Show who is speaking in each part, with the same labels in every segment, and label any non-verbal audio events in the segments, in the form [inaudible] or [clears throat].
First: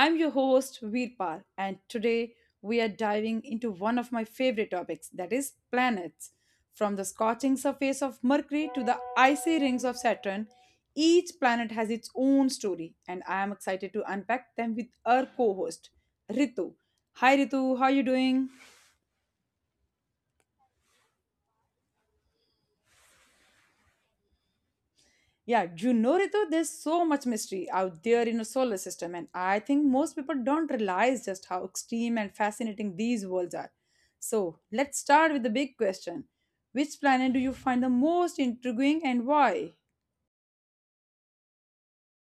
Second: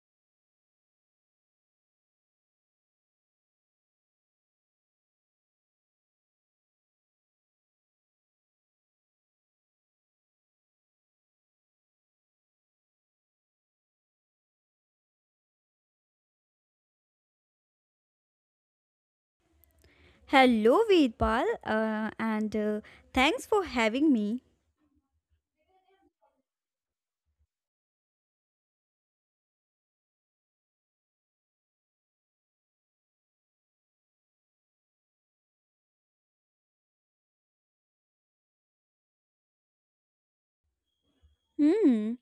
Speaker 1: I'm your host, Veerpal, and today we are diving into one of my favorite topics that is planets. From the scorching surface of Mercury to the icy rings of Saturn, each planet has its own story, and I am excited to unpack them with our co host, Ritu. Hi, Ritu, how are you doing?
Speaker 2: Hello, Veerpal, and thanks for having me.
Speaker 1: Yeah, Ritu, there's so much mystery out there in the solar system, and I think most people don't realize just how extreme and fascinating these worlds are. So, let's start with the big question: which planet do you find the most intriguing and why?
Speaker 2: Hmm.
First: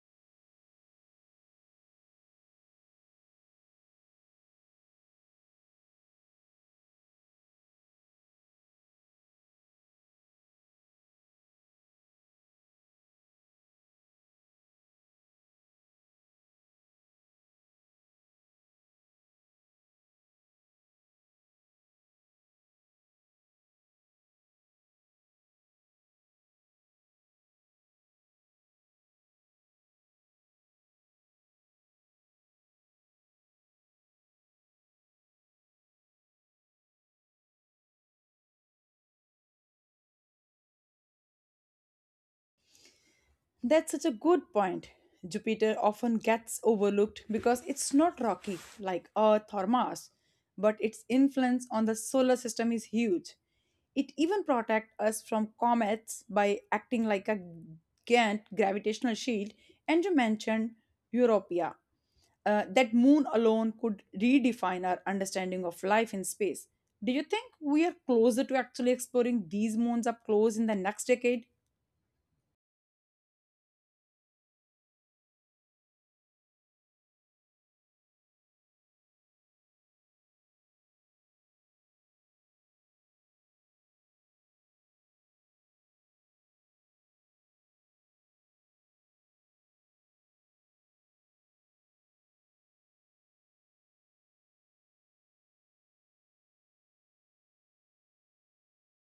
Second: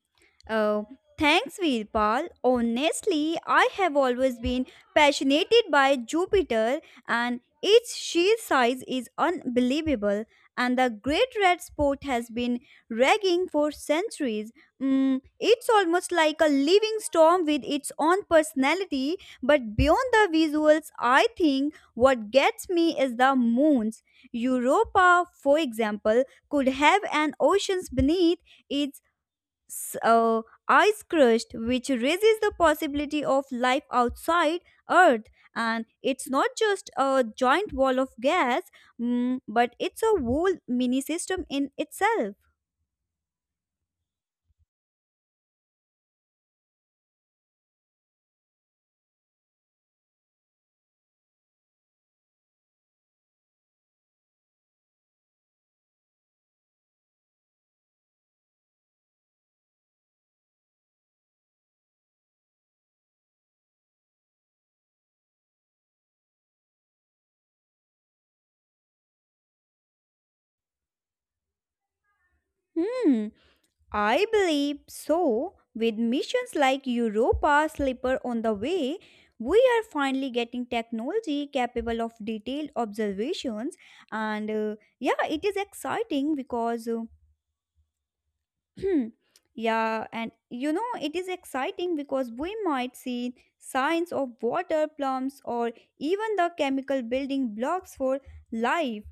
Speaker 2: Oh, thanks, Veerpal. Honestly, I have always been fascinated by Jupiter, and its sheer size is unbelievable. And the Great Red Spot has been raging for centuries. It's almost like a living storm with its own personality. But beyond the visuals, I think what gets me is the moons. Europa, for example, could have an oceans beneath its so ice crust, which raises the possibility of life outside Earth, and it's not just a giant wall of gas, but it's a whole mini system in itself.
Speaker 1: That's such a good point. Jupiter often gets overlooked because it's not rocky like Earth or Mars, but its influence on the solar system is huge. It even protects us from comets by acting like a giant gravitational shield. And you mentioned Europia. That moon alone could redefine our understanding of life in space. Do you think we are closer to actually exploring these moons up close in the next decade?
Speaker 2: Hmm, I believe so. With missions like Europa Slipper on the way, we are finally getting technology capable of detailed observations. And yeah, it is exciting because Hmm. Yeah, and you know, it is exciting because we might see signs of water plums or even the chemical building blocks for life.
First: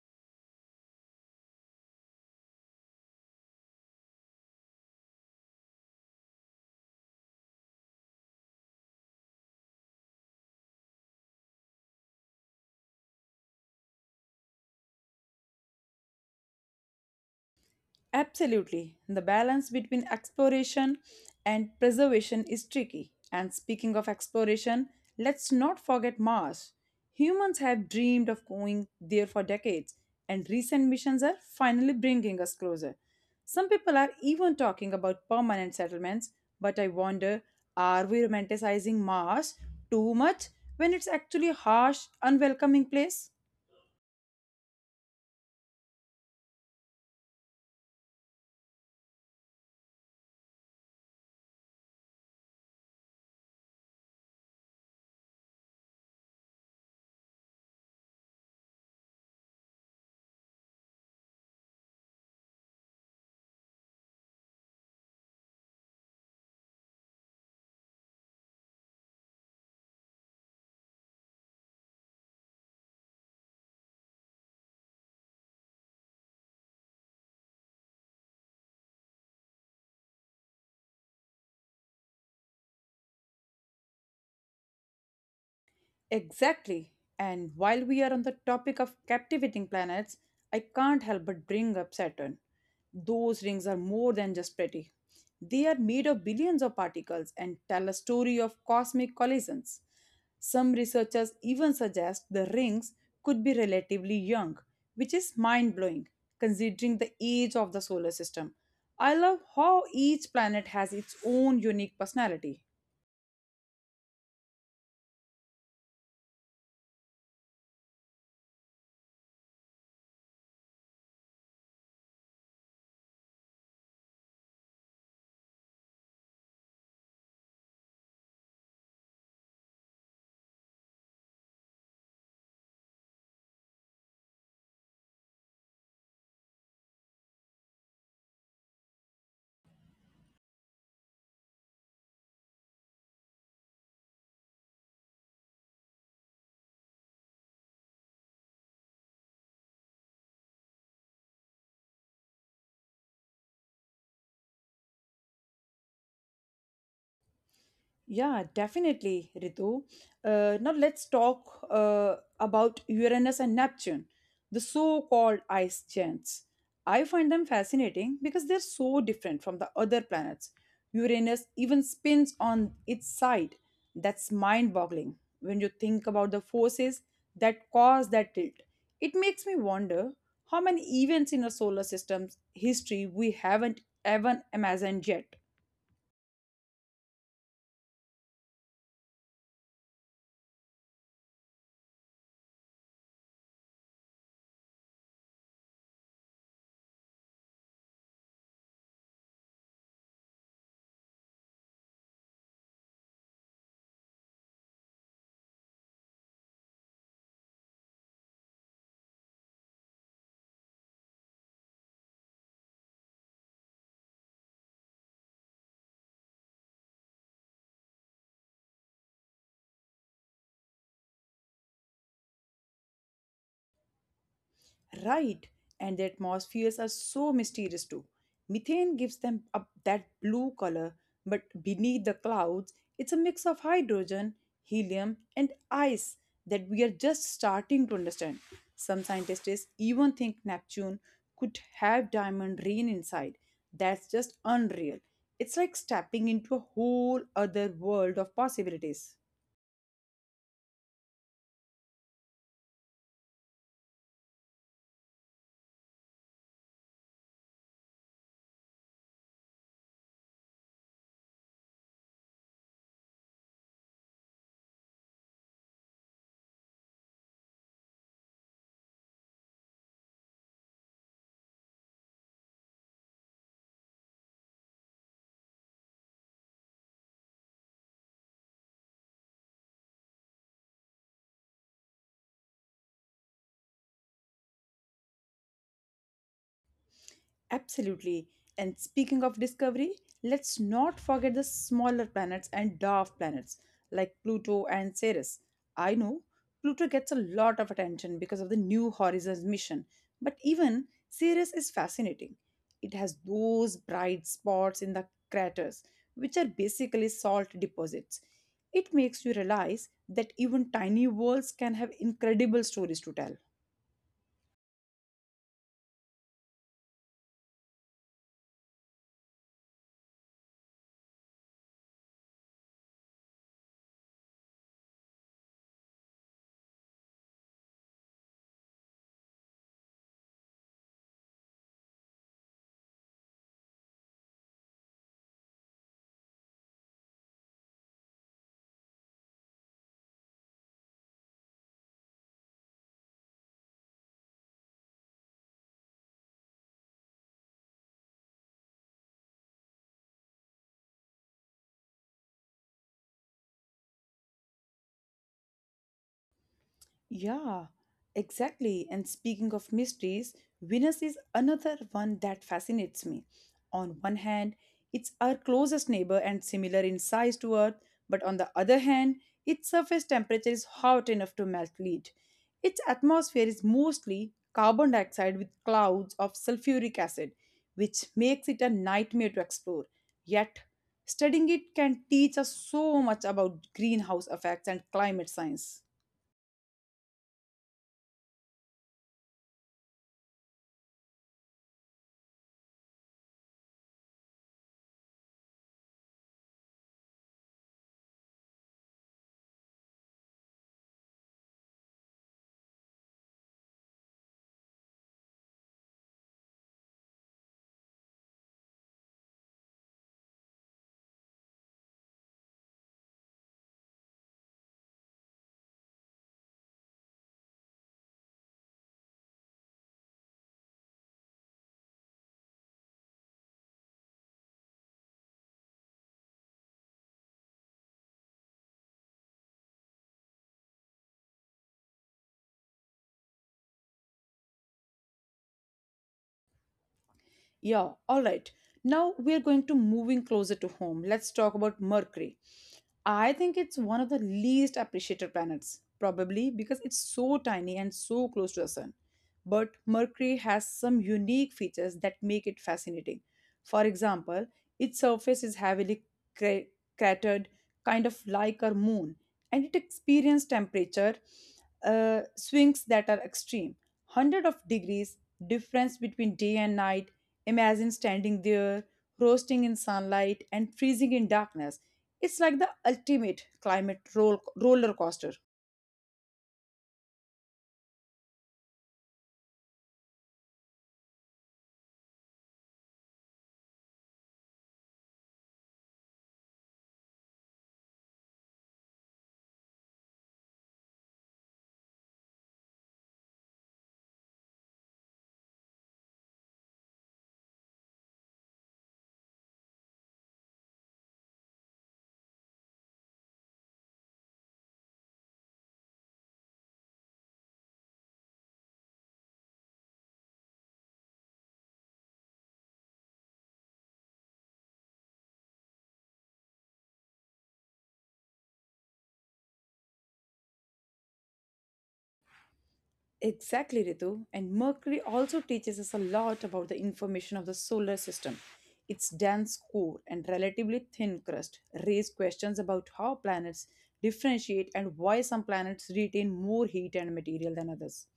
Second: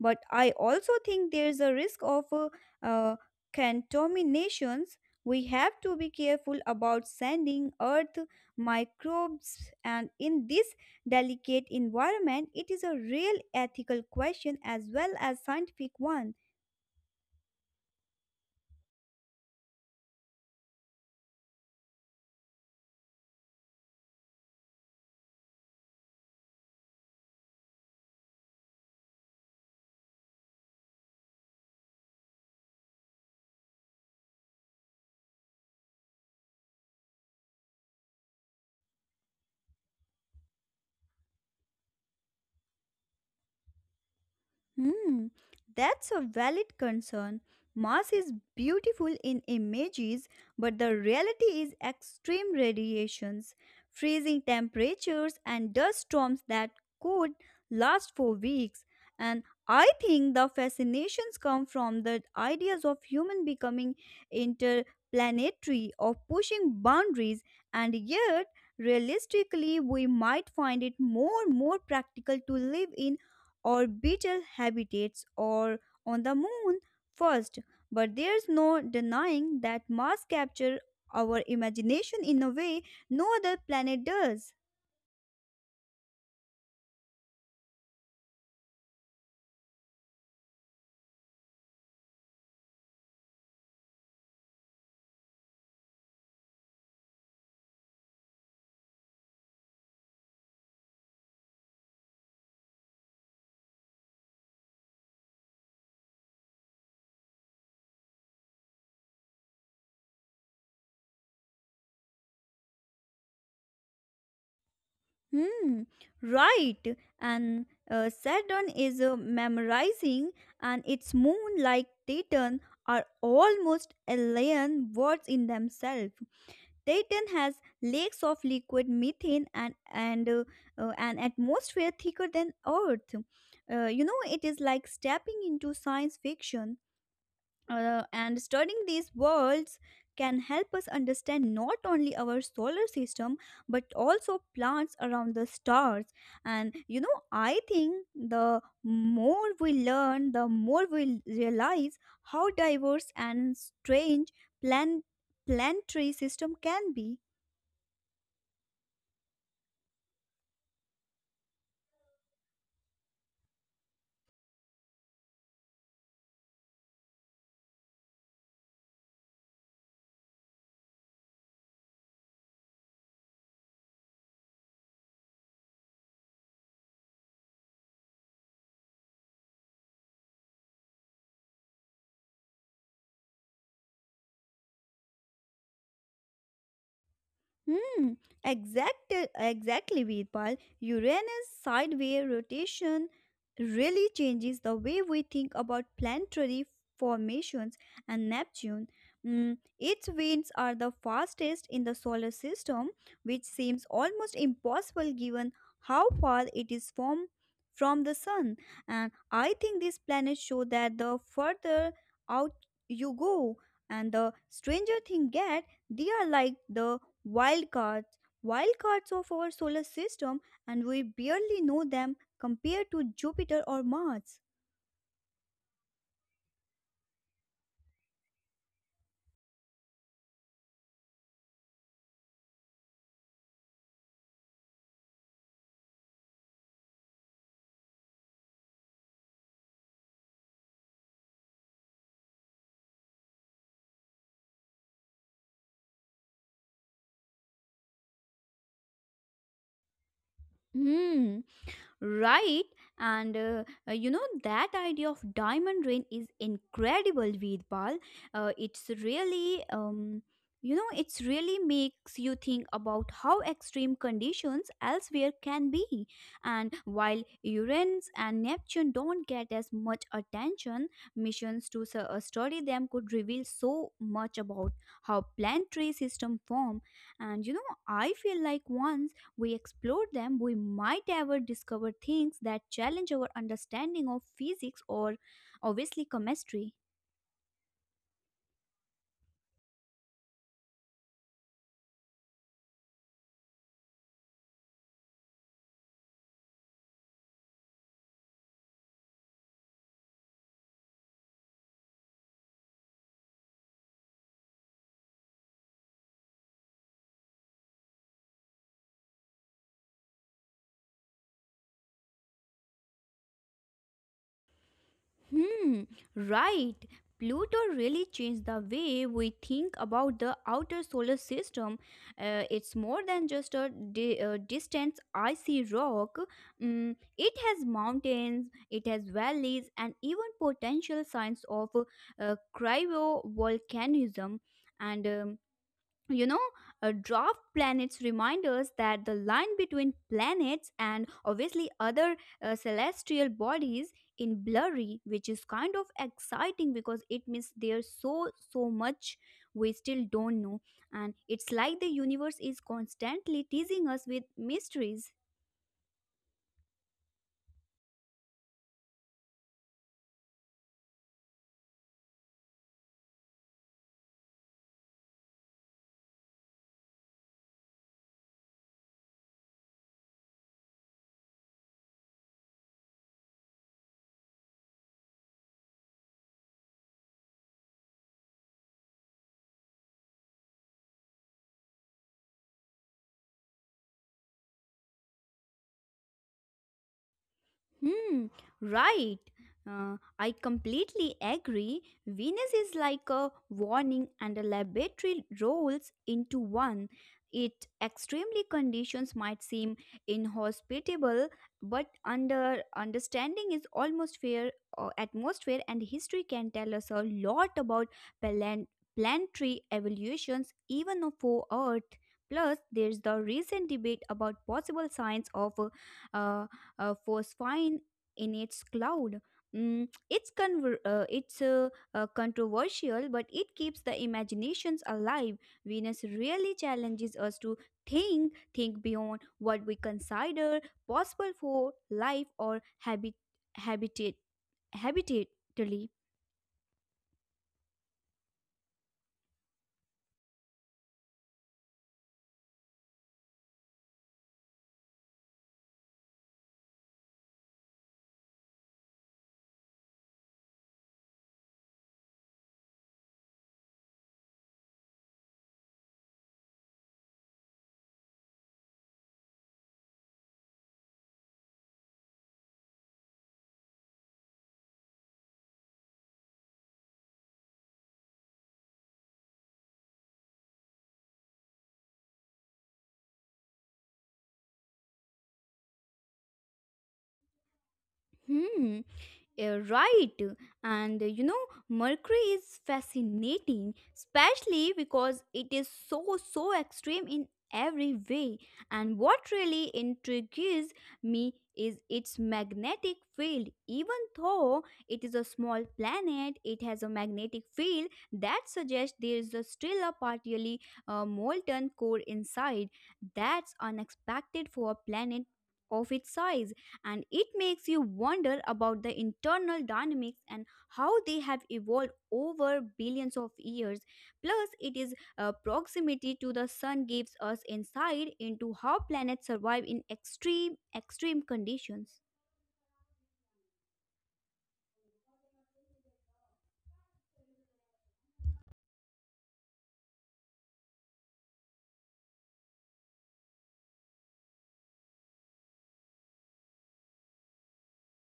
Speaker 2: But I also think there's a risk of uh, contaminations. We have to be careful about sending Earth microbes, and in this delicate environment, it is a real ethical question as well as scientific one.
Speaker 1: Absolutely. The balance between exploration and preservation is tricky. And speaking of exploration, let's not forget Mars. Humans have dreamed of going there for decades, and recent missions are finally bringing us closer. Some people are even talking about permanent settlements, but I wonder, are we romanticizing Mars too much when it's actually a harsh, unwelcoming place?
Speaker 2: Hmm, that's a valid concern. Mars is beautiful in images, but the reality is extreme radiations, freezing temperatures, and dust storms that could last for weeks. And I think the fascinations come from the ideas of human becoming interplanetary, of pushing boundaries, and yet realistically we might find it more and more practical to live in orbital habitats or on the moon first, but there's no denying that Mars captures our imagination in a way no other planet does.
Speaker 1: Exactly. And while we are on the topic of captivating planets, I can't help but bring up Saturn. Those rings are more than just pretty. They are made of billions of particles and tell a story of cosmic collisions. Some researchers even suggest the rings could be relatively young, which is mind blowing considering the age of the solar system. I love how each planet has its own unique personality.
Speaker 2: Hmm, right. And Saturn is memorizing, and its moon like Titan are almost alien words in themselves. Titan has lakes of liquid methane, and an atmosphere thicker than Earth. It is like stepping into science fiction, and studying these worlds can help us understand not only our solar system but also plants around the stars. And I think the more we learn, the more we realize how diverse and strange plant planetary system can be.
Speaker 1: Yeah, definitely, Ritu. Now let's talk about Uranus and Neptune, the so-called ice giants. I find them fascinating because they're so different from the other planets. Uranus even spins on its side. That's mind-boggling when you think about the forces that cause that tilt. It makes me wonder how many events in our solar system's history we haven't even imagined yet.
Speaker 2: Hmm, exact, exactly, Veerpal. Uranus' sideways rotation really changes the way we think about planetary formations and Neptune. Its winds are the fastest in the solar system, which seems almost impossible given how far it is from the sun. And I think these planets show that the further out you go and the stranger things get, they are like the Wildcards, wildcards of our solar system, and we barely know them compared to Jupiter or Mars.
Speaker 1: Right, and the atmospheres are so mysterious too. Methane gives them up that blue color, but beneath the clouds, it's a mix of hydrogen, helium, and ice that we are just starting to understand. Some scientists even think Neptune could have diamond rain inside. That's just unreal. It's like stepping into a whole other world of possibilities.
Speaker 2: Hmm, right. And you know that idea of diamond rain is incredible, Veerpal. It's really makes you think about how extreme conditions elsewhere can be. And while Uranus and Neptune don't get as much attention, missions to study them could reveal so much about how planetary systems form. And I feel like once we explore them, we might ever discover things that challenge our understanding of physics or obviously chemistry.
Speaker 1: Absolutely. And speaking of discovery, let's not forget the smaller planets and dwarf planets like Pluto and Ceres. I know Pluto gets a lot of attention because of the New Horizons mission, but even Ceres is fascinating. It has those bright spots in the craters, which are basically salt deposits. It makes you realize that even tiny worlds can have incredible stories to tell.
Speaker 2: Hmm, right. Pluto really changed the way we think about the outer solar system. It's more than just a distant icy rock. It has mountains, it has valleys, and even potential signs of cryovolcanism. And you know a draft planets remind us that the line between planets and obviously other celestial bodies in blurry, which is kind of exciting because it means there's so much we still don't know. And it's like the universe is constantly teasing us with mysteries.
Speaker 1: Yeah, exactly. And speaking of mysteries, Venus is another one that fascinates me. On one hand, it's our closest neighbor and similar in size to Earth, but on the other hand, its surface temperature is hot enough to melt lead. Its atmosphere is mostly carbon dioxide with clouds of sulfuric acid, which makes it a nightmare to explore. Yet, studying it can teach us so much about greenhouse effects and climate science.
Speaker 2: Hmm, right. I completely agree. Venus is like a warning and a laboratory rolls into one. It extremely conditions might seem inhospitable, but understanding is almost fair. Atmosphere and history can tell us a lot about plan- planetary evolutions even for Earth. Plus, there's the recent debate about possible signs of uh, was fine in its cloud. It's controversial, but it keeps the imaginations alive. Venus really challenges us to think beyond what we consider possible for life or habitat habitatally.
Speaker 1: Yeah, all right. Now we are going to moving closer to home. Let's talk about Mercury. I think it's one of the least appreciated planets, probably because it's so tiny and so close to the Sun. But Mercury has some unique features that make it fascinating. For example, its surface is heavily cra- cratered, kind of like our moon, and it experiences temperature swings that are extreme. Hundred of degrees difference between day and night. Imagine standing there, roasting in sunlight and freezing in darkness. It's like the ultimate climate roller coaster.
Speaker 2: Hmm. Yeah, right. And Mercury is fascinating, especially because it is so, so extreme in every way. And what really intrigues me is its magnetic field. Even though it is a small planet, it has a magnetic field that suggests there is a still a partially molten core inside. That's unexpected for a planet of its size, and it makes you wonder about the internal dynamics and how they have evolved over billions of years. Plus, it is proximity to the sun gives us insight into how planets survive in extreme conditions.
Speaker 1: Exactly, Ritu. And Mercury also teaches us a lot about the information of the solar system. Its dense core and relatively thin crust raise questions about how planets differentiate and why some planets retain more heat and material than others.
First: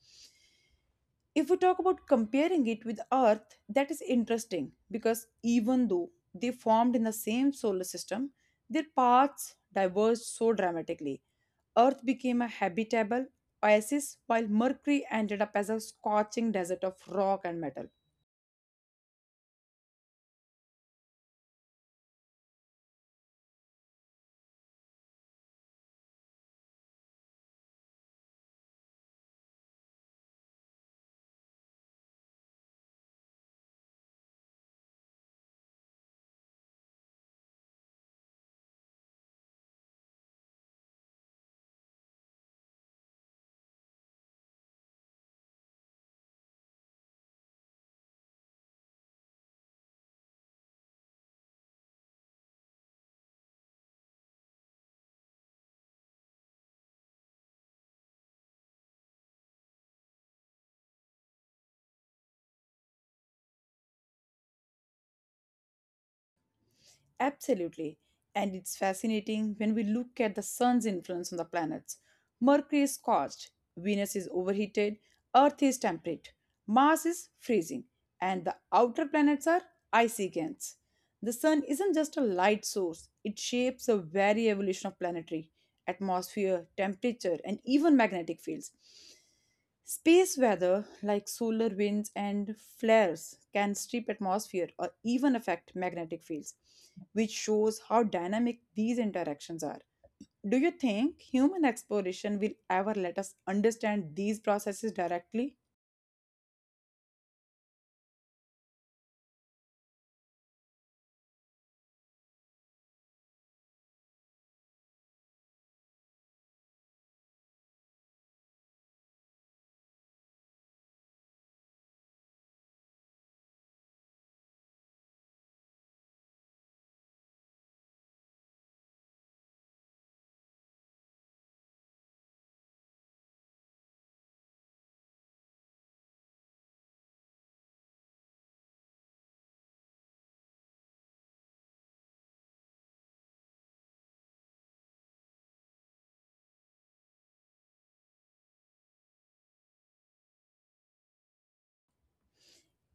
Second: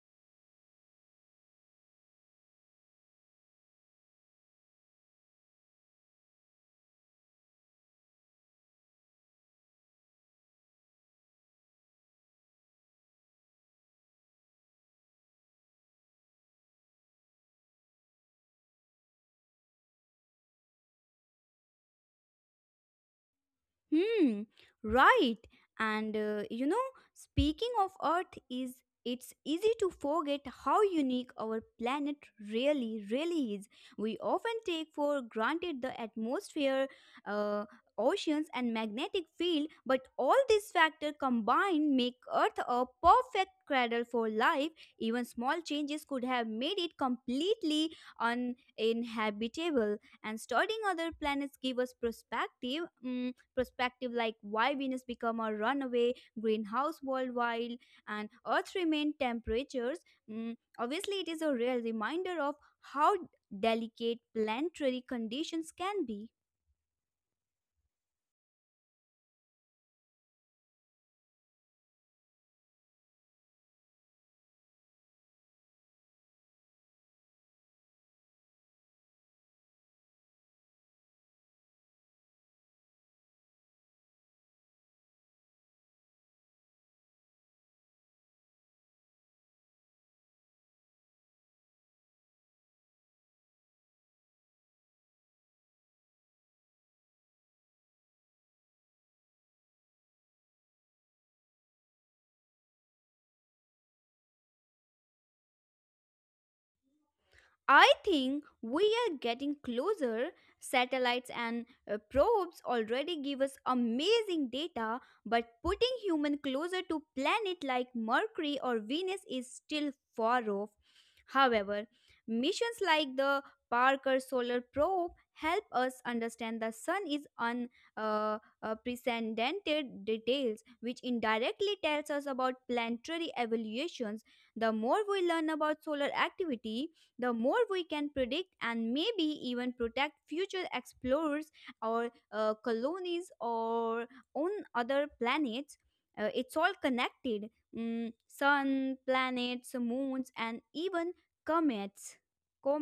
Speaker 1: If we talk about comparing it with Earth, that is interesting because even though they formed in the same solar system, their paths diverged so dramatically. Earth became a habitable oasis while Mercury ended up as a scorching desert of rock and metal.
Speaker 2: Hmm, right. And speaking of Earth is it's easy to forget how unique our planet really is. We often take for granted the atmosphere, uh, oceans and magnetic field, but all these factors combined make Earth a perfect cradle for life. Even small changes could have made it completely uninhabitable, and studying other planets give us perspective like why Venus become a runaway greenhouse worldwide and Earth remain temperatures. Obviously, it is a real reminder of how delicate planetary conditions can be.
Speaker 1: Absolutely. And it's fascinating when we look at the sun's influence on the planets. Mercury is scorched, Venus is overheated, Earth is temperate, Mars is freezing, and the outer planets are icy giants. The sun isn't just a light source, it shapes a very evolution of planetary atmosphere, temperature, and even magnetic fields. Space weather, like solar winds and flares, can strip atmosphere or even affect magnetic fields, which shows how dynamic these interactions are. Do you think human exploration will ever let us understand these processes directly?
Speaker 2: I think we are getting closer. Satellites and probes already give us amazing data, but putting human closer to planet like Mercury or Venus is still far off. However, missions like the Parker Solar Probe help us understand the sun is unprecedented details, which indirectly tells us about planetary evolutions. The more we learn about solar activity, the more we can predict and maybe even protect future explorers or colonies or on other planets. It's all connected, sun, planets, moons, and even comets.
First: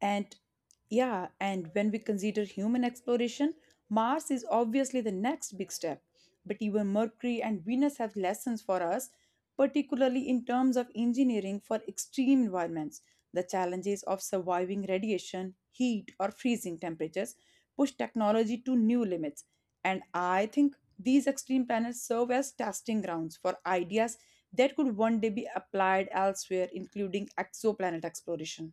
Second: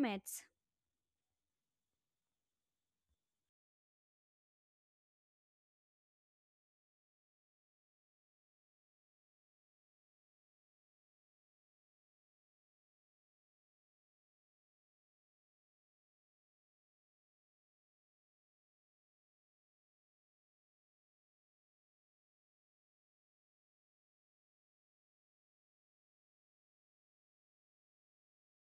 Speaker 1: And yeah, and when we consider human exploration, Mars is obviously the next big step. But even Mercury and Venus have lessons for us, particularly in terms of engineering for extreme environments. The challenges of surviving radiation, heat, or freezing temperatures push technology to new limits. And I think these extreme planets serve as testing grounds for ideas that could one day be applied elsewhere, including exoplanet exploration.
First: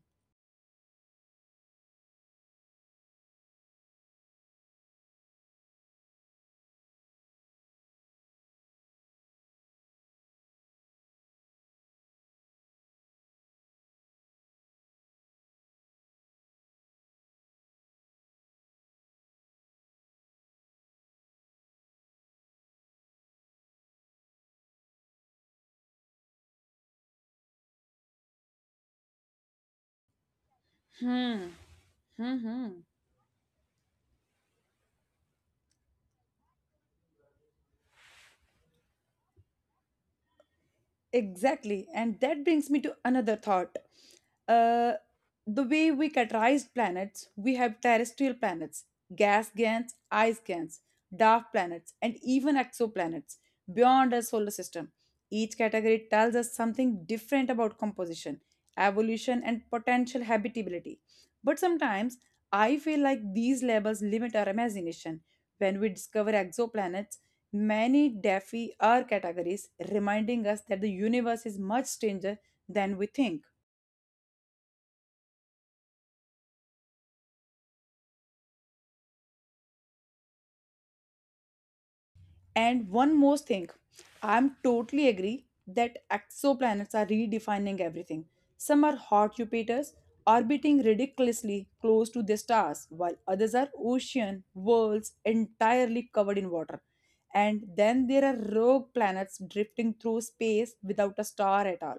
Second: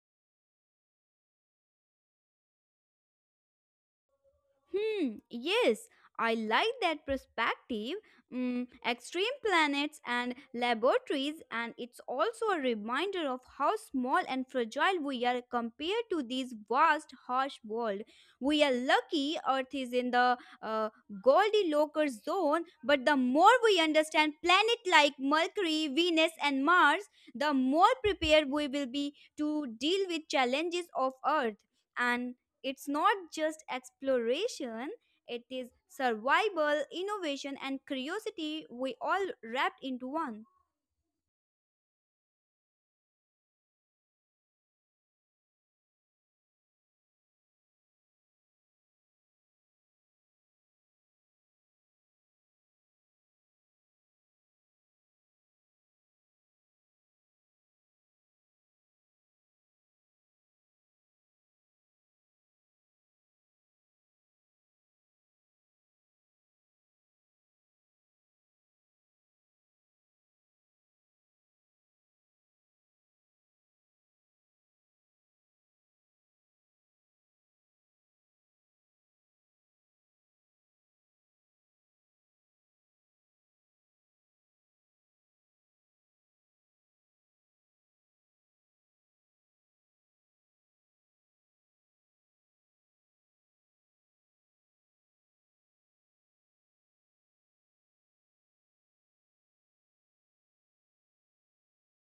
Speaker 2: Hmm, yes, I like that perspective. Extreme planets and laboratories, and it's also a reminder of how small and fragile we are compared to this vast, harsh world. We are lucky Earth is in the Goldilocks zone, but the more we understand planets like Mercury, Venus, and Mars, the more prepared we will be to deal with challenges of
Speaker 1: Hmm.
Speaker 2: Earth. And
Speaker 1: Mm-hmm.
Speaker 2: it's not just exploration, it is survival, innovation, and curiosity, we all wrapped into one.
Speaker 1: Exactly. And that brings me to another thought. Uh, the way we categorized planets, we have terrestrial planets, gas giants, ice giants, dark planets, and even exoplanets beyond our solar system. Each category tells us something different about composition, evolution, and potential habitability. But sometimes I feel like these labels limit our imagination. When we discover exoplanets, many defi are categories reminding us that the universe is much stranger than we think. And one more thing, I'm totally agree that exoplanets are redefining everything. Some are hot Jupiters orbiting ridiculously close to their stars, while others are ocean worlds entirely covered in water. And then there are rogue planets drifting through space without a star at all.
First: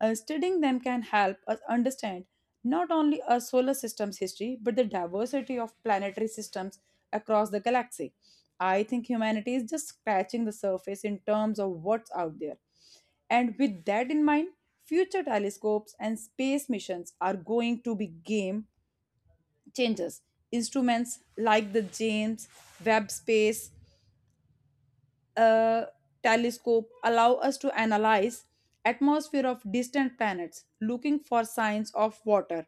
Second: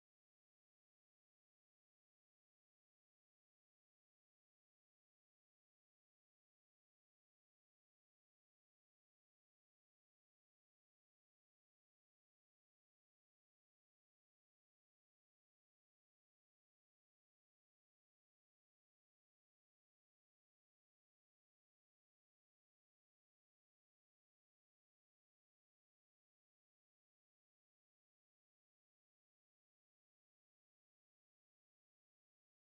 Speaker 1: Studying them can help us understand not only our solar system's history but the diversity of planetary systems across the galaxy. I think humanity is just scratching the surface in terms of what's out there. And with that in mind, future telescopes and space missions are going to be game changers. Instruments like the James Webb Space uh, Telescope allow us to analyze atmosphere of distant planets looking for signs of water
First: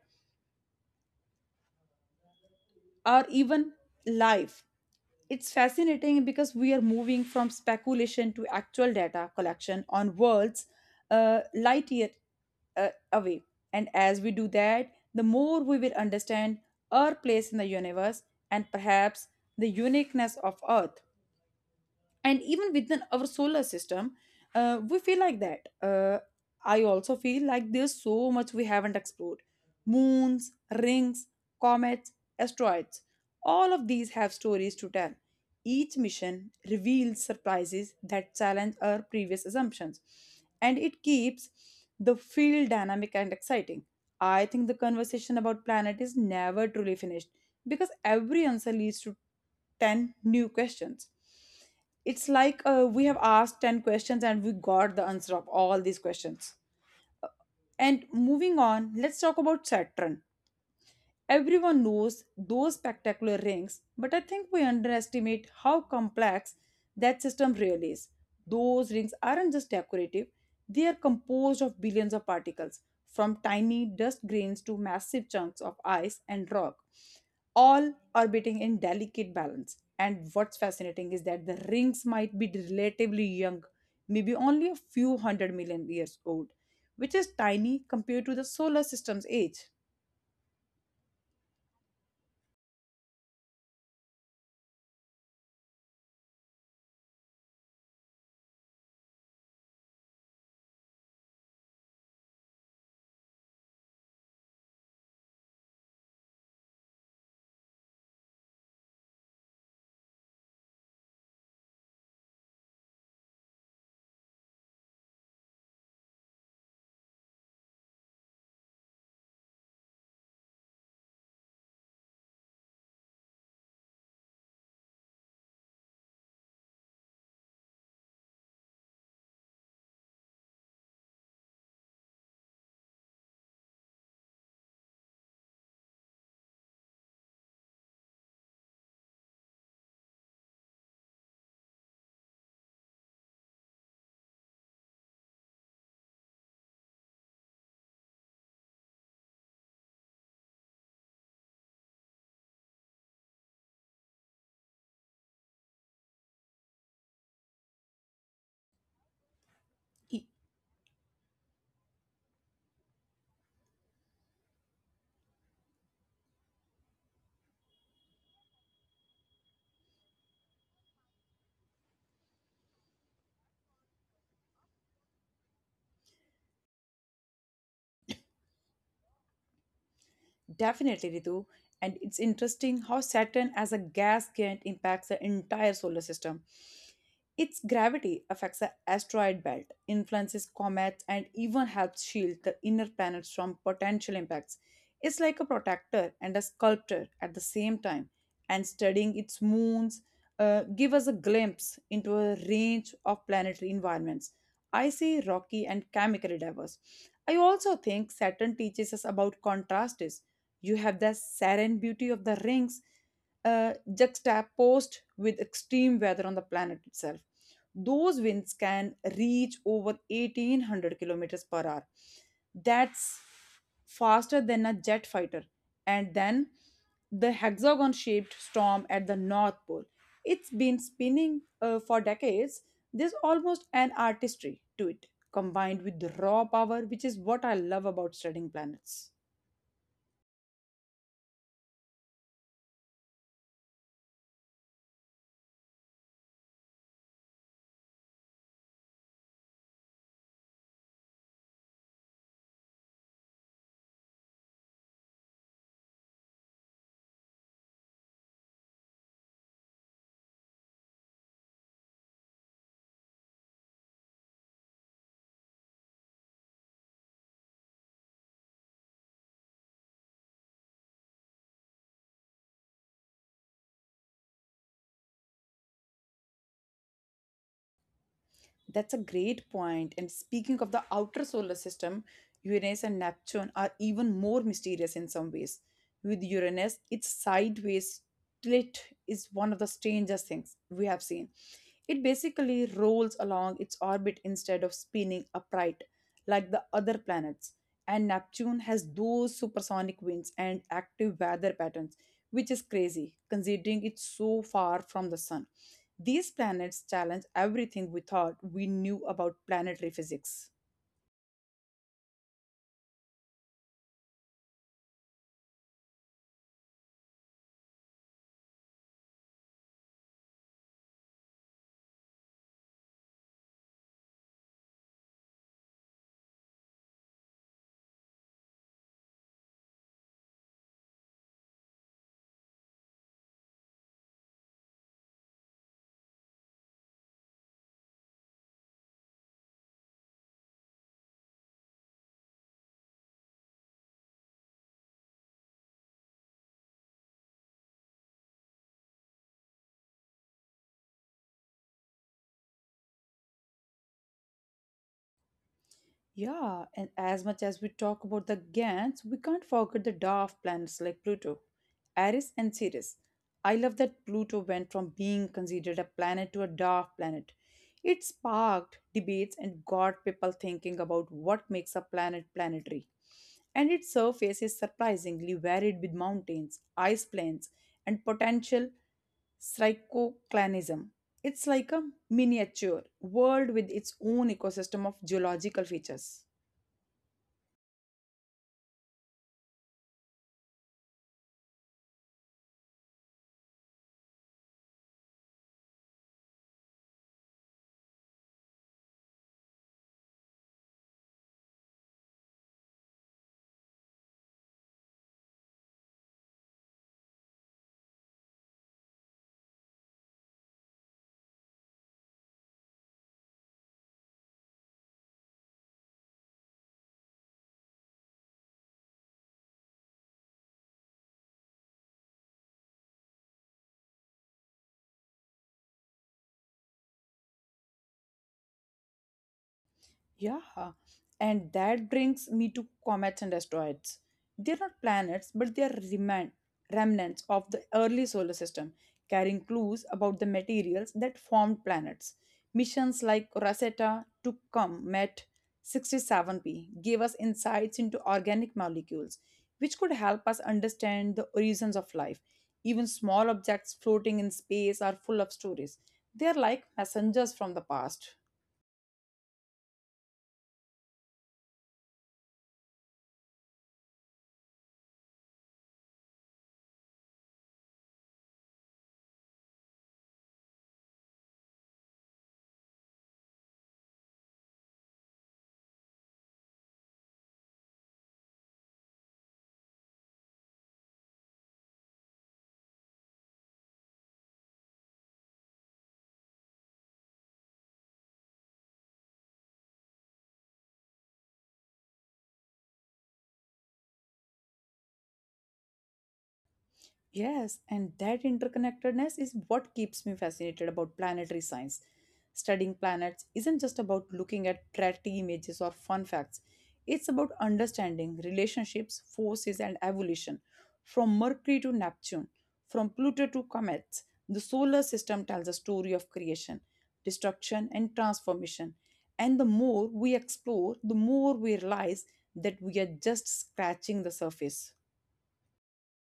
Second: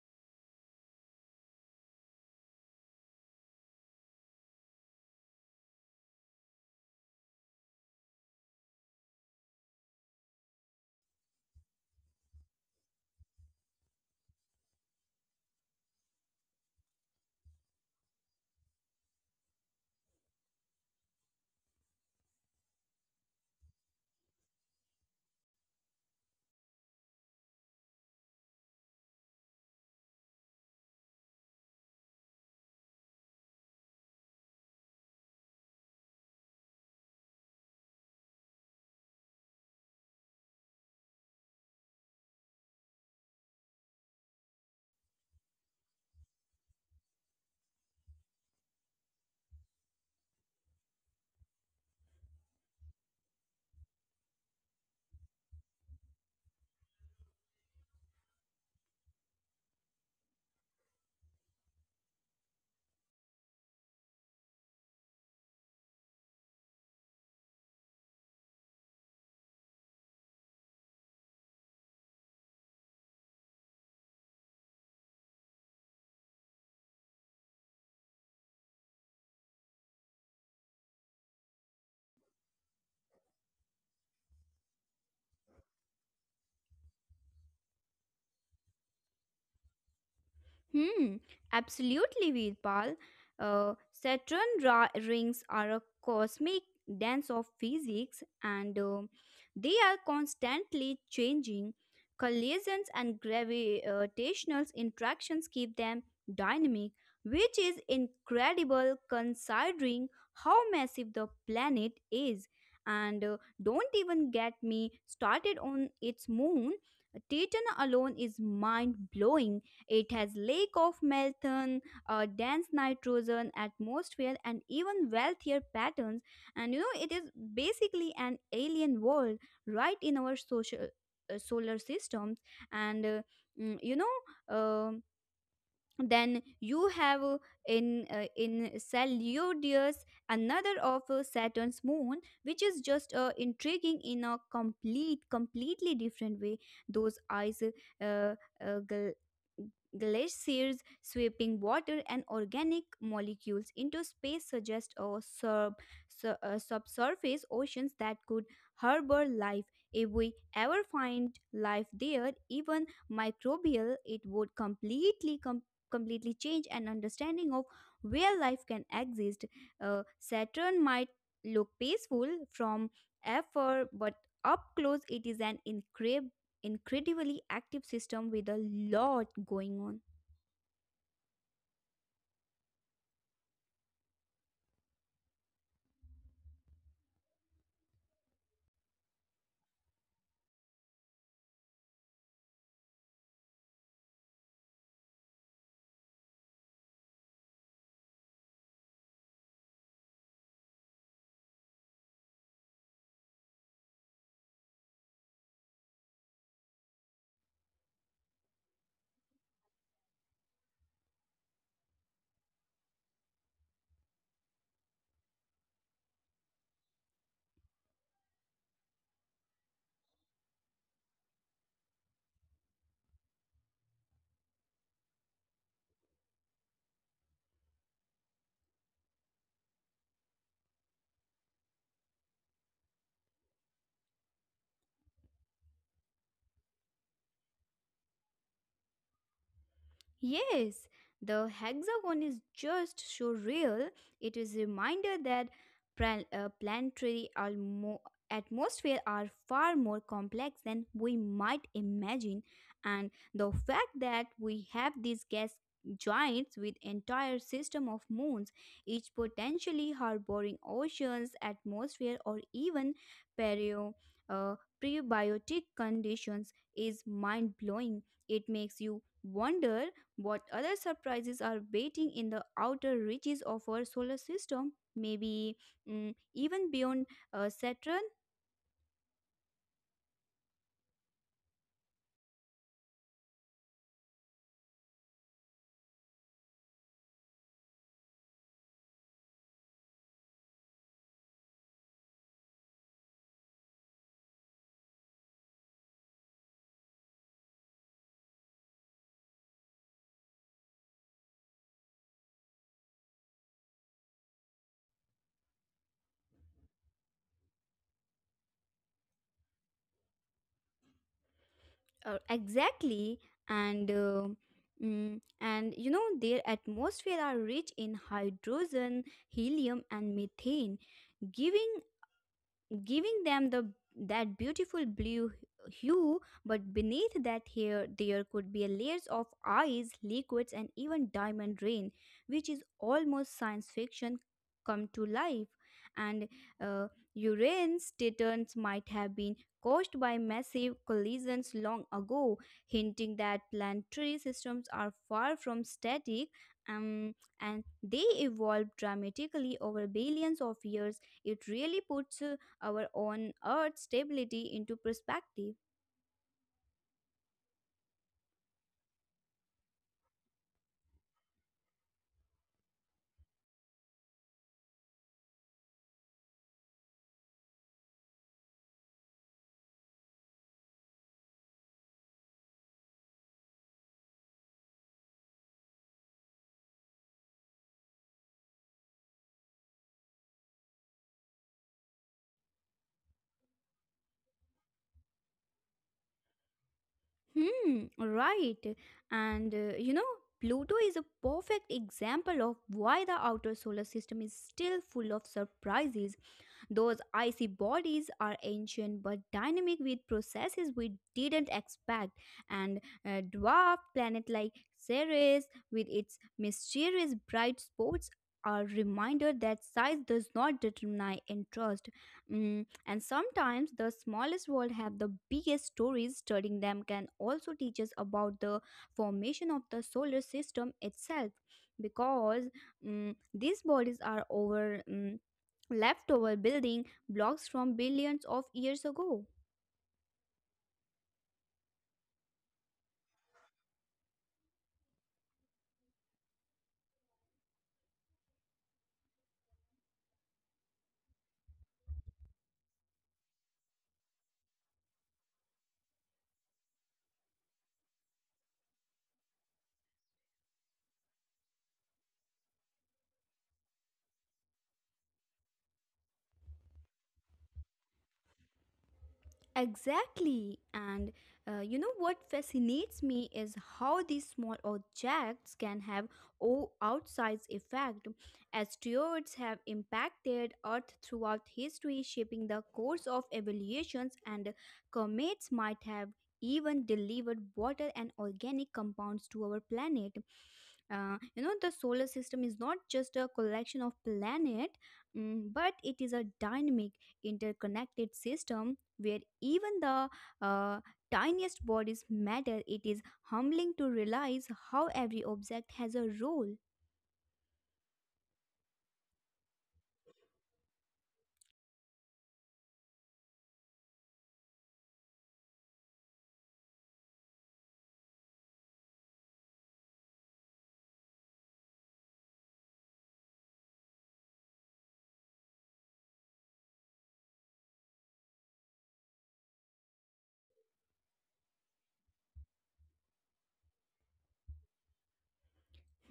Speaker 1: or even life. It's fascinating because we are moving from speculation to actual data collection on worlds light year away. And as we do that, the more we will understand our place in the universe and perhaps the uniqueness of Earth. And even within our solar system we feel like that I also feel like there's so much we haven't explored: moons, rings, comets, asteroids. All of these have stories to tell. Each mission reveals surprises that challenge our previous assumptions, and it keeps the field dynamic and exciting. I think the conversation about planet is never truly finished because every answer leads to 10 new questions. It's like we have asked 10 questions and we got the answer of all these questions. And moving on, let's talk about Saturn. Everyone knows those spectacular rings, but I think we underestimate how complex that system really is. Those rings aren't just decorative, they are composed of billions of particles, from tiny dust grains to massive chunks of ice and rock, all orbiting in delicate balance. And what's fascinating is that the rings might be relatively young, maybe only a few hundred million years old, which is tiny compared to the solar system's age.
Speaker 2: Hmm, absolutely, Veerpal. Saturn rings are a cosmic dance of physics, and they are constantly changing. Collisions and gravitational interactions keep them dynamic, which is incredible considering how massive the planet is. And don't even get me started on its moon. Titan alone is mind blowing. It has lake of methane, a dense nitrogen atmosphere, and even wealthier patterns. And it is basically an alien world right in our social solar systems. And you know. um then you have in Celiodeus, another of Saturn's moon, which is just intriguing in a completely different way. Those ice uh, uh, gal- glaciers sweeping water and organic molecules into space suggest a subsurface oceans that could harbor life. If
Speaker 1: E,
Speaker 2: we ever find life there, even microbial, it would completely change an understanding of where life can exist. Saturn might look peaceful from afar, but up close it is an incredibly active system with a lot going on.
Speaker 1: definitely, Ritu. And it's interesting how Saturn as a gas giant impacts the entire solar system. Its gravity affects the asteroid belt, influences comets, and even helps shield the inner planets from potential impacts. It's like a protector and a sculptor at the same time, and studying its moons give us a glimpse into a range of planetary environments. Icy, rocky, and chemically diverse. I also think Saturn teaches us about contrasts. You have the serene beauty of the rings juxtaposed with extreme weather on the planet itself. Those winds can reach over 1,800 kilometers per hour. That's faster than a jet fighter. And then the hexagon shaped storm at the North Pole. It's been spinning for decades. There's almost an artistry to it, combined with the raw power, which is what I love about studying planets.
Speaker 2: Yes, the hexagon is just so real. It is a reminder that planetary atmosphere are far more complex than we might imagine, and the fact that we have these gas giants with entire system of moons, each potentially harboring oceans, atmosphere, or even perio. Prebiotic conditions is mind blowing. It makes you wonder what other surprises are waiting in the outer reaches of our solar system. Maybe even beyond Saturn?
Speaker 1: That's a great point. And speaking of the outer solar system, Uranus and Neptune are even more mysterious in some ways. With Uranus, its sideways tilt is one of the strangest things we have seen. It basically rolls along its orbit instead of spinning upright like the other planets. And Neptune has those supersonic winds and active weather patterns, which is crazy considering it's so far from the sun. These planets challenge everything we thought we knew about planetary physics.
Speaker 2: Exactly. And uh, and their atmosphere are rich in hydrogen, helium, and methane, giving giving them the that beautiful blue hue. But beneath that here there could be a layers of ice liquids and even diamond rain, which is almost science fiction come to life. And uh, Uranus titans might have been caused by massive collisions long ago, hinting that planetary systems are far from static. um, and they evolved dramatically over billions of years. It really puts our own Earth stability into perspective.
Speaker 1: Yeah, and as much as we talk about the GANs, we can't forget the dwarf planets like Pluto, Eris, and Ceres. I love that Pluto went from being considered a planet to a dwarf planet. It sparked debates and got people thinking about what makes a planet planetary, and its surface is surprisingly varied with mountains, ice plains, and potential. Syncoclanism. It's like a miniature world with its own ecosystem of geological features.
Speaker 2: Hmm, right. And Pluto is a perfect example of why the outer solar system is still full of surprises. Those icy bodies are ancient but dynamic with processes we didn't expect, and a dwarf planet like Ceres with its mysterious bright spots are reminder that size does not determine interest. And sometimes the smallest world have the biggest stories. Studying them can also teach us about the formation of the solar system itself, because these bodies are leftover building blocks from billions of years ago.
Speaker 1: Yeah, and that brings me to comets and asteroids. They're not planets, but they are remnants of the early solar system, carrying clues about the materials that formed planets. Missions like Rosetta to Comet 67p gave us insights into organic molecules, which could help us understand the origins of life. Even small objects floating in space are full of stories. They are like messengers from the past.
Speaker 2: Exactly. And you know what fascinates me is how these small objects can have outsized effect. Asteroids have impacted Earth throughout history, shaping the course of evolutions, and comets might have even delivered water and organic compounds to our planet. The solar system is not just a collection of planet, but it is a dynamic, interconnected system where even the uh, tiniest bodies matter. It is humbling to realize how every object has a role.
Speaker 1: Yes, and that interconnectedness is what keeps me fascinated about planetary science. Studying planets isn't just about looking at pretty images or fun facts, it's about understanding relationships, forces, and evolution. From Mercury to Neptune, from Pluto to comets, the solar system tells a story of creation, destruction, and transformation. And the more we explore, the more we realize that we are just scratching the surface.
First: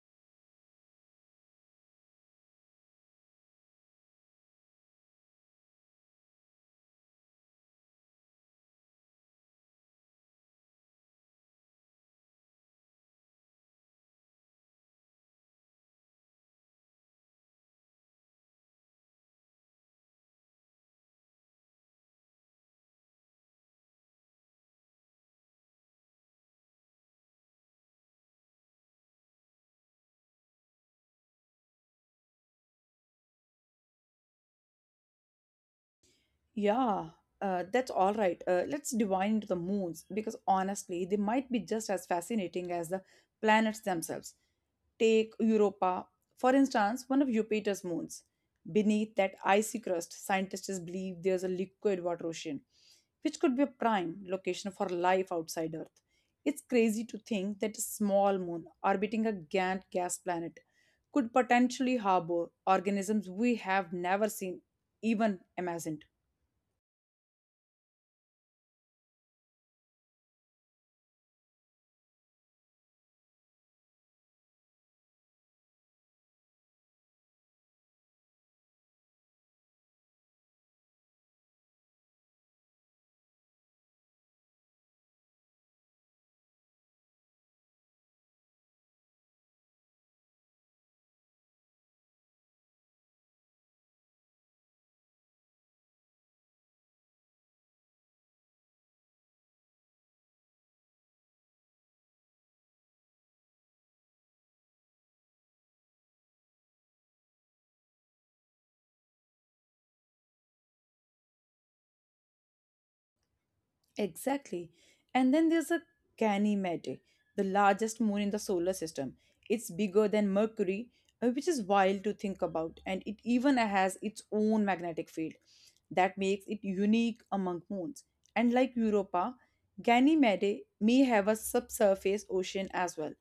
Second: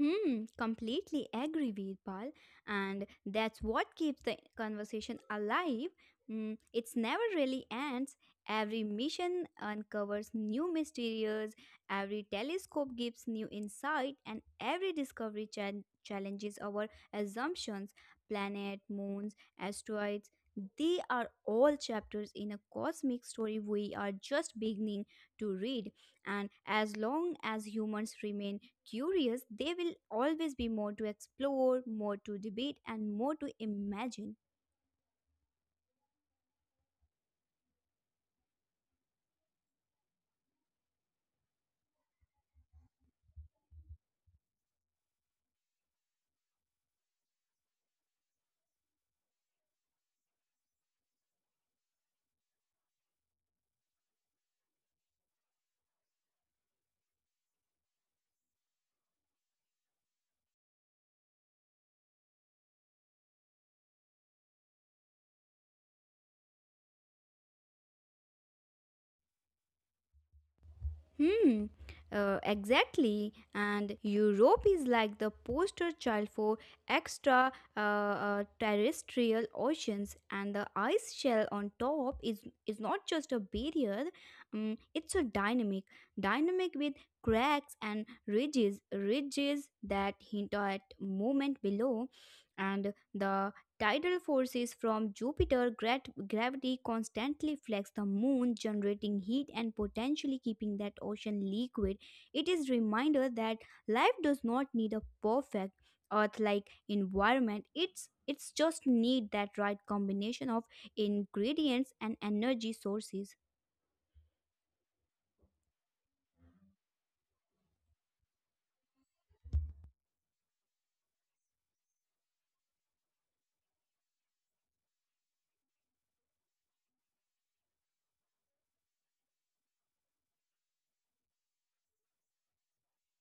Speaker 2: Hmm, completely agree, Veerpal. And that's what keeps the conversation alive. Mm, it's never really ends. Every mission uncovers new mysteries, every telescope gives new insight, and every discovery challenges our assumptions. Planet, moons, asteroids, they are all chapters in a cosmic story we are just beginning to read. And as long as humans remain curious, they will always be more to explore, more to debate, and more to imagine.
Speaker 1: Yeah, that's all right. Let's divide into the moons because honestly, they might be just as fascinating as the planets themselves. Take Europa, for instance, one of Jupiter's moons. Beneath that icy crust, scientists believe there's a liquid water ocean, which could be a prime location for life outside Earth. It's crazy to think that a small moon orbiting a giant gas planet could potentially harbor organisms we have never seen, even imagined.
Speaker 2: Hmm, exactly. And Europe is like the poster child for extra terrestrial oceans, and the ice shell on top is not just a barrier, it's a dynamic. Dynamic with cracks and ridges, ridges that hint at movement below, and the tidal forces from Jupiter gravity constantly flex the moon, generating heat and potentially keeping that ocean liquid. It is reminder that life does not need a perfect Earth-like environment. It's just need that right combination of ingredients and energy sources.
Speaker 1: Exactly. And then there's a Ganymede, the largest moon in the solar system. It's bigger than Mercury, which is wild to think about, and it even has its own magnetic field that makes it unique among moons. And like Europa, Ganymede may have a subsurface ocean as well.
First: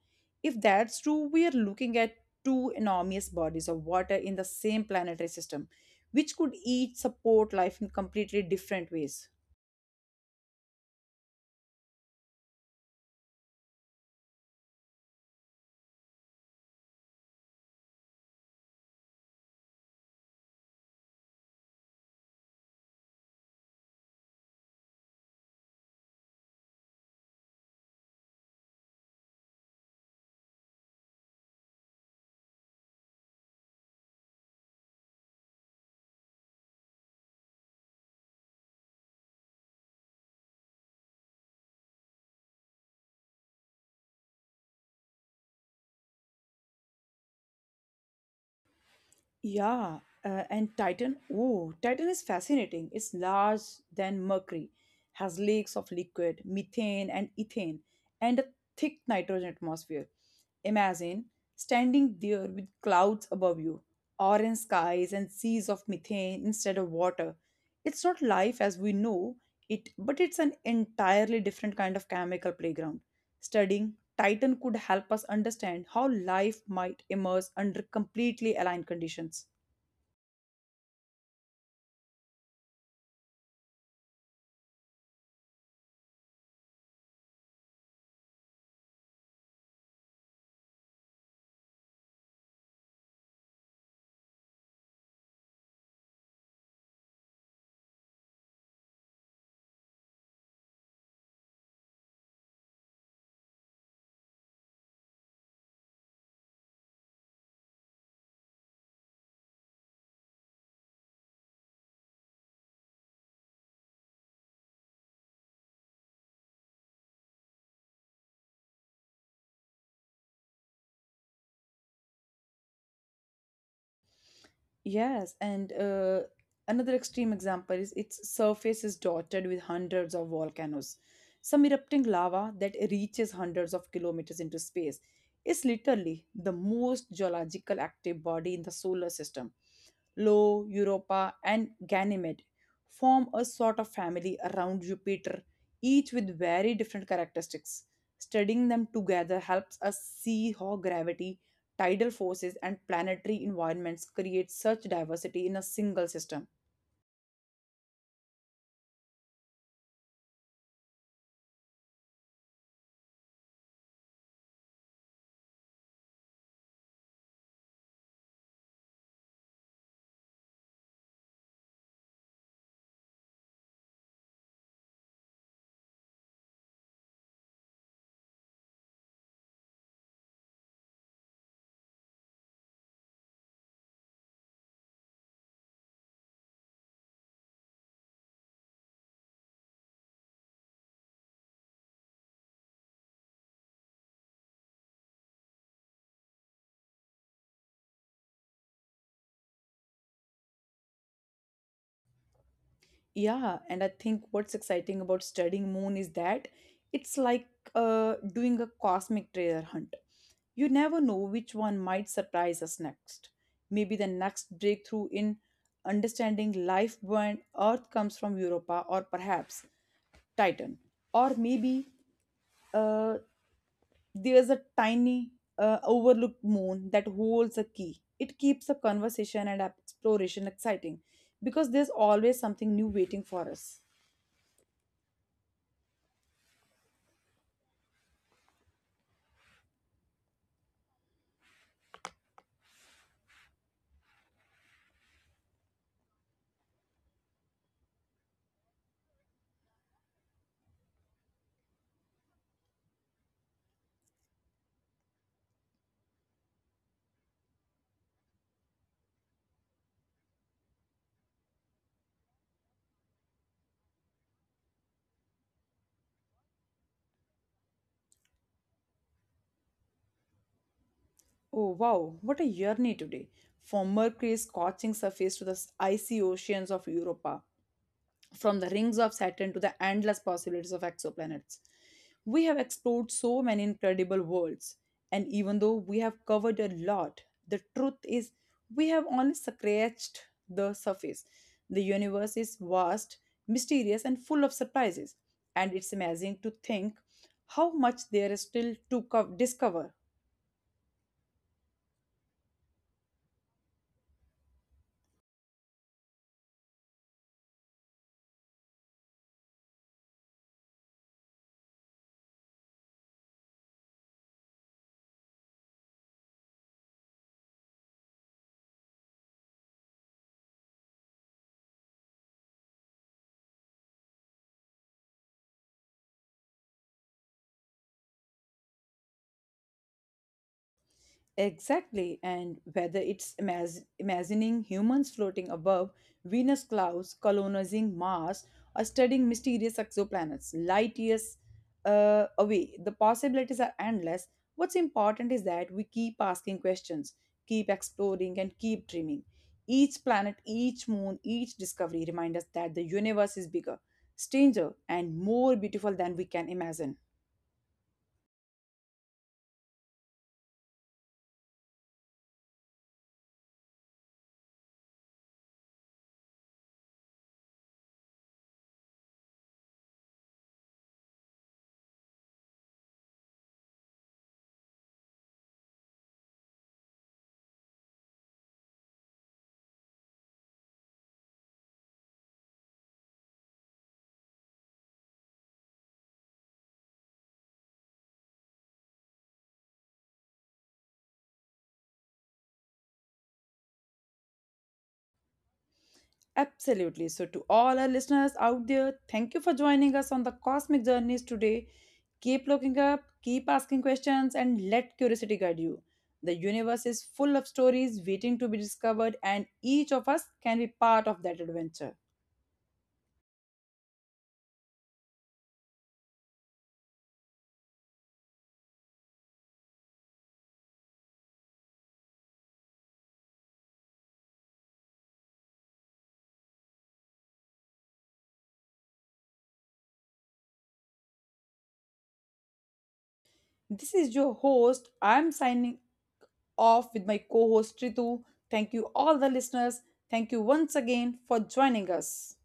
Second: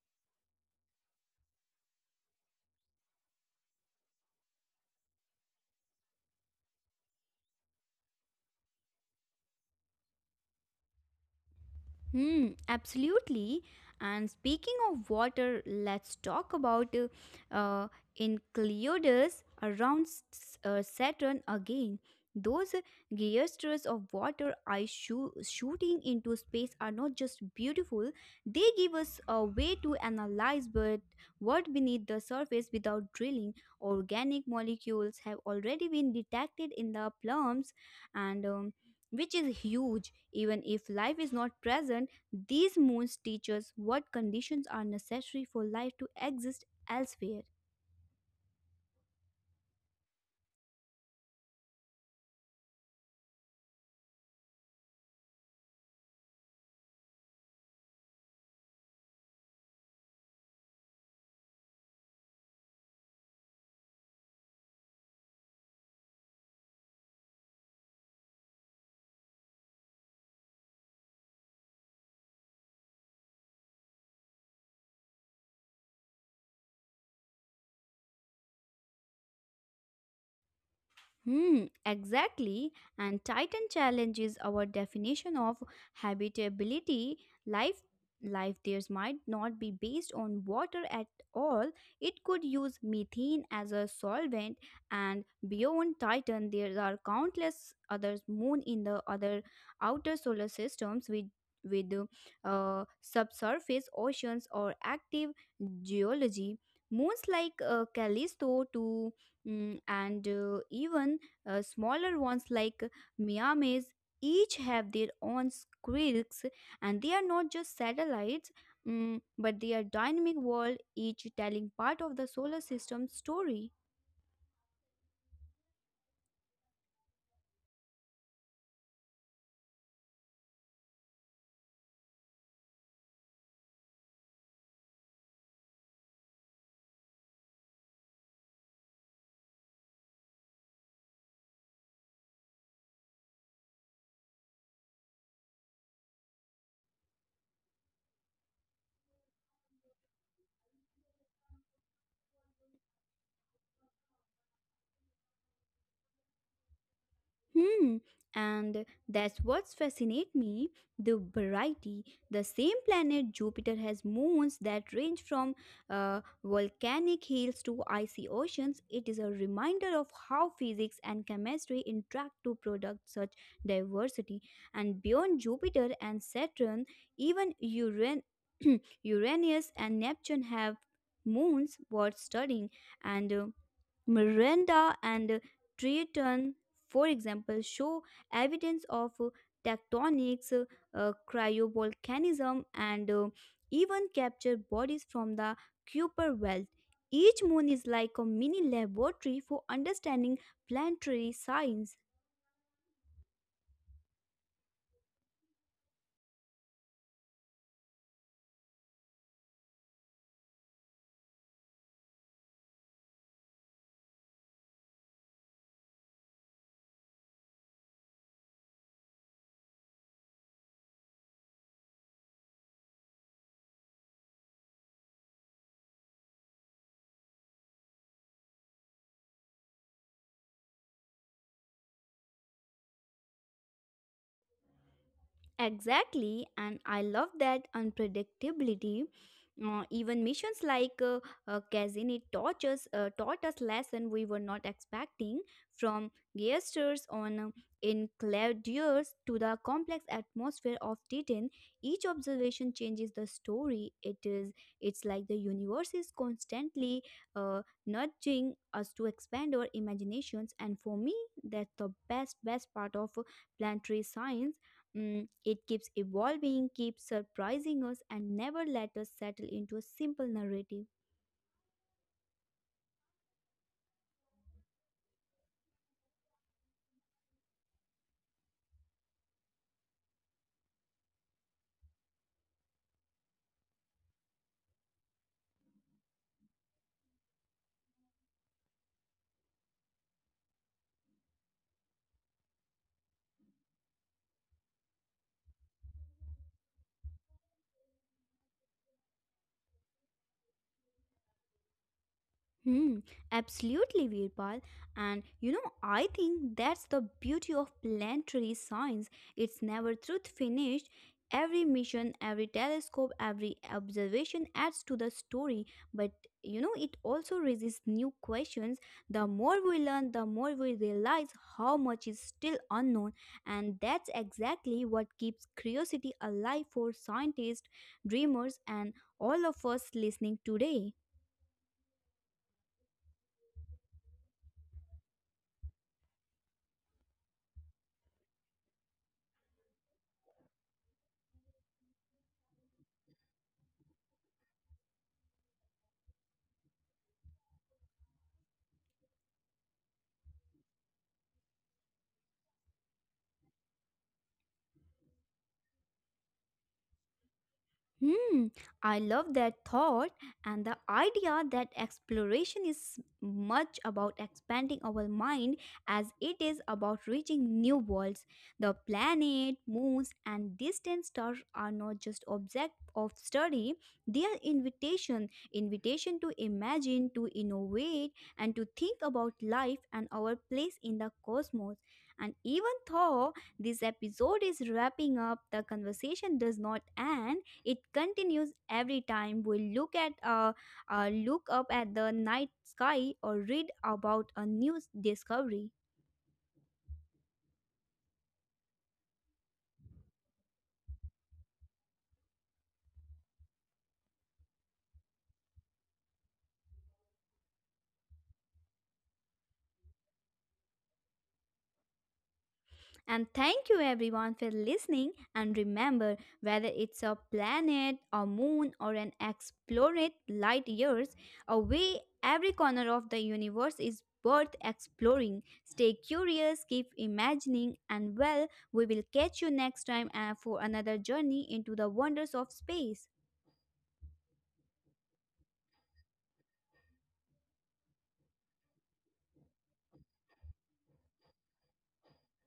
Speaker 1: If that's true, we are looking at two enormous bodies of water in the same planetary system, which could each support life in completely different ways.
Speaker 2: Hmm, absolutely. And speaking of water, let's talk about uh, Enceladus around Saturn again. Those geysters of water I shooting into space are not just beautiful, they give us a way to analyze but what beneath the surface without drilling. Organic molecules have already been detected in the plumes and which is huge. Even if life is not present, these moons teach us what conditions are necessary for life to exist elsewhere.
Speaker 1: Yeah, and Titan. Oh, Titan is fascinating. It's large than Mercury, has lakes of liquid, methane, and ethane, and a thick nitrogen atmosphere. Imagine standing there with clouds above you, orange skies, and seas of methane instead of water. It's not life as we know it, but it's an entirely different kind of chemical playground. Studying Titan could help us understand how life might emerge under completely aligned conditions.
Speaker 2: Hmm, exactly. And Titan challenges our definition of habitability. Life, life there might not be based on water at all. It could use methane as a solvent. And beyond Titan, there are countless other moon in the other outer solar systems with subsurface oceans or active geology. Moons like Callisto to mm, and even smaller ones like Miamis each have their own quirks, and they are not just satellites, but they are dynamic world, each telling part of the solar system's story.
Speaker 1: Yes, and another extreme example is its surface is dotted with hundreds of volcanoes. Some erupting lava that reaches hundreds of kilometers into space is literally the most geological active body in the solar system. Io, Europa, and Ganymede form a sort of family around Jupiter, each with very different characteristics. Studying them together helps us see how gravity, tidal forces, and planetary environments create such diversity in a single system.
Speaker 2: Hmm, and that's what's fascinate me, the variety. The same planet Jupiter has moons that range from volcanic hills to icy oceans. It is a reminder of how physics and chemistry interact to product such diversity. And beyond Jupiter and Saturn, even [clears throat] Uranus and Neptune have moons worth studying, and Miranda and Triton, for example, show evidence of tectonics, cryovolcanism, and even capture bodies from the Kuiper belt. Each moon is like a mini laboratory for understanding planetary science.
Speaker 1: Yeah, and I think what's exciting about studying moon is that it's like doing a cosmic treasure hunt. You never know which one might surprise us next. Maybe the next breakthrough in understanding life on Earth comes from Europa or perhaps Titan. Or maybe uh, there's a tiny, overlooked moon that holds a key. It keeps the conversation and exploration exciting because there's always something new waiting for us.
Speaker 2: Exactly, and I love that unpredictability. Even missions like Kazini taught us lesson we were not expecting, from gestures on in Claudius to the complex atmosphere of Titan. Each observation changes the story. It's like the universe is constantly uh, nudging us to expand our imaginations, and for me, that's the best part of planetary science. Mm, it keeps evolving, keeps surprising us, and never let us settle into a simple narrative.
Speaker 1: Oh wow, what a journey today! From Mercury's scorching surface to the icy oceans of Europa, from the rings of Saturn to the endless possibilities of exoplanets. We have explored so many incredible worlds, and even though we have covered a lot, the truth is we have only scratched the surface. The universe is vast, mysterious, and full of surprises, and it's amazing to think how much there is still to discover.
Speaker 2: Hmm, absolutely, Virpal. And you know, I think that's the beauty of planetary science. It's never truth finished. Every mission, every telescope, every observation adds to the story, but you know, it also raises new questions. The more we learn, the more we realize how much is still unknown, and that's exactly what keeps curiosity alive for scientists, dreamers, and all of us listening today.
Speaker 1: Exactly, and whether it's imagining humans floating above Venus clouds, colonizing Mars, or studying mysterious exoplanets light years away, the possibilities are endless. What's important is that we keep asking questions, keep exploring, and keep dreaming. Each planet, each moon, each discovery remind us that the universe is bigger, stranger, and more beautiful than we can imagine.
Speaker 2: Hmm, I love that thought and the idea that exploration is much about expanding our mind as it is about reaching new worlds. The planet, moons, and distant stars are not just object of study, they are invitation, invitation to imagine, to innovate, and to think about life and our place in the cosmos. And even though this episode is wrapping up, the conversation does not end, it continues every time we look up at the night sky or read about a new discovery.
Speaker 1: Absolutely. So, to all our listeners out there, thank you for joining us on the cosmic journeys today. Keep looking up, keep asking questions, and let curiosity guide you. The universe is full of stories waiting to be discovered, and each of us can be part of that adventure.
Speaker 2: And thank you everyone for listening, and remember, whether it's a planet, a moon or an explorate light years away, every corner of the universe is worth exploring. Stay curious, keep imagining, and well, we will catch you next time for another journey into the wonders of space.
Speaker 1: This is your host. I'm signing off with my co host Ritu. Thank you, all the listeners. Thank you once again for joining us.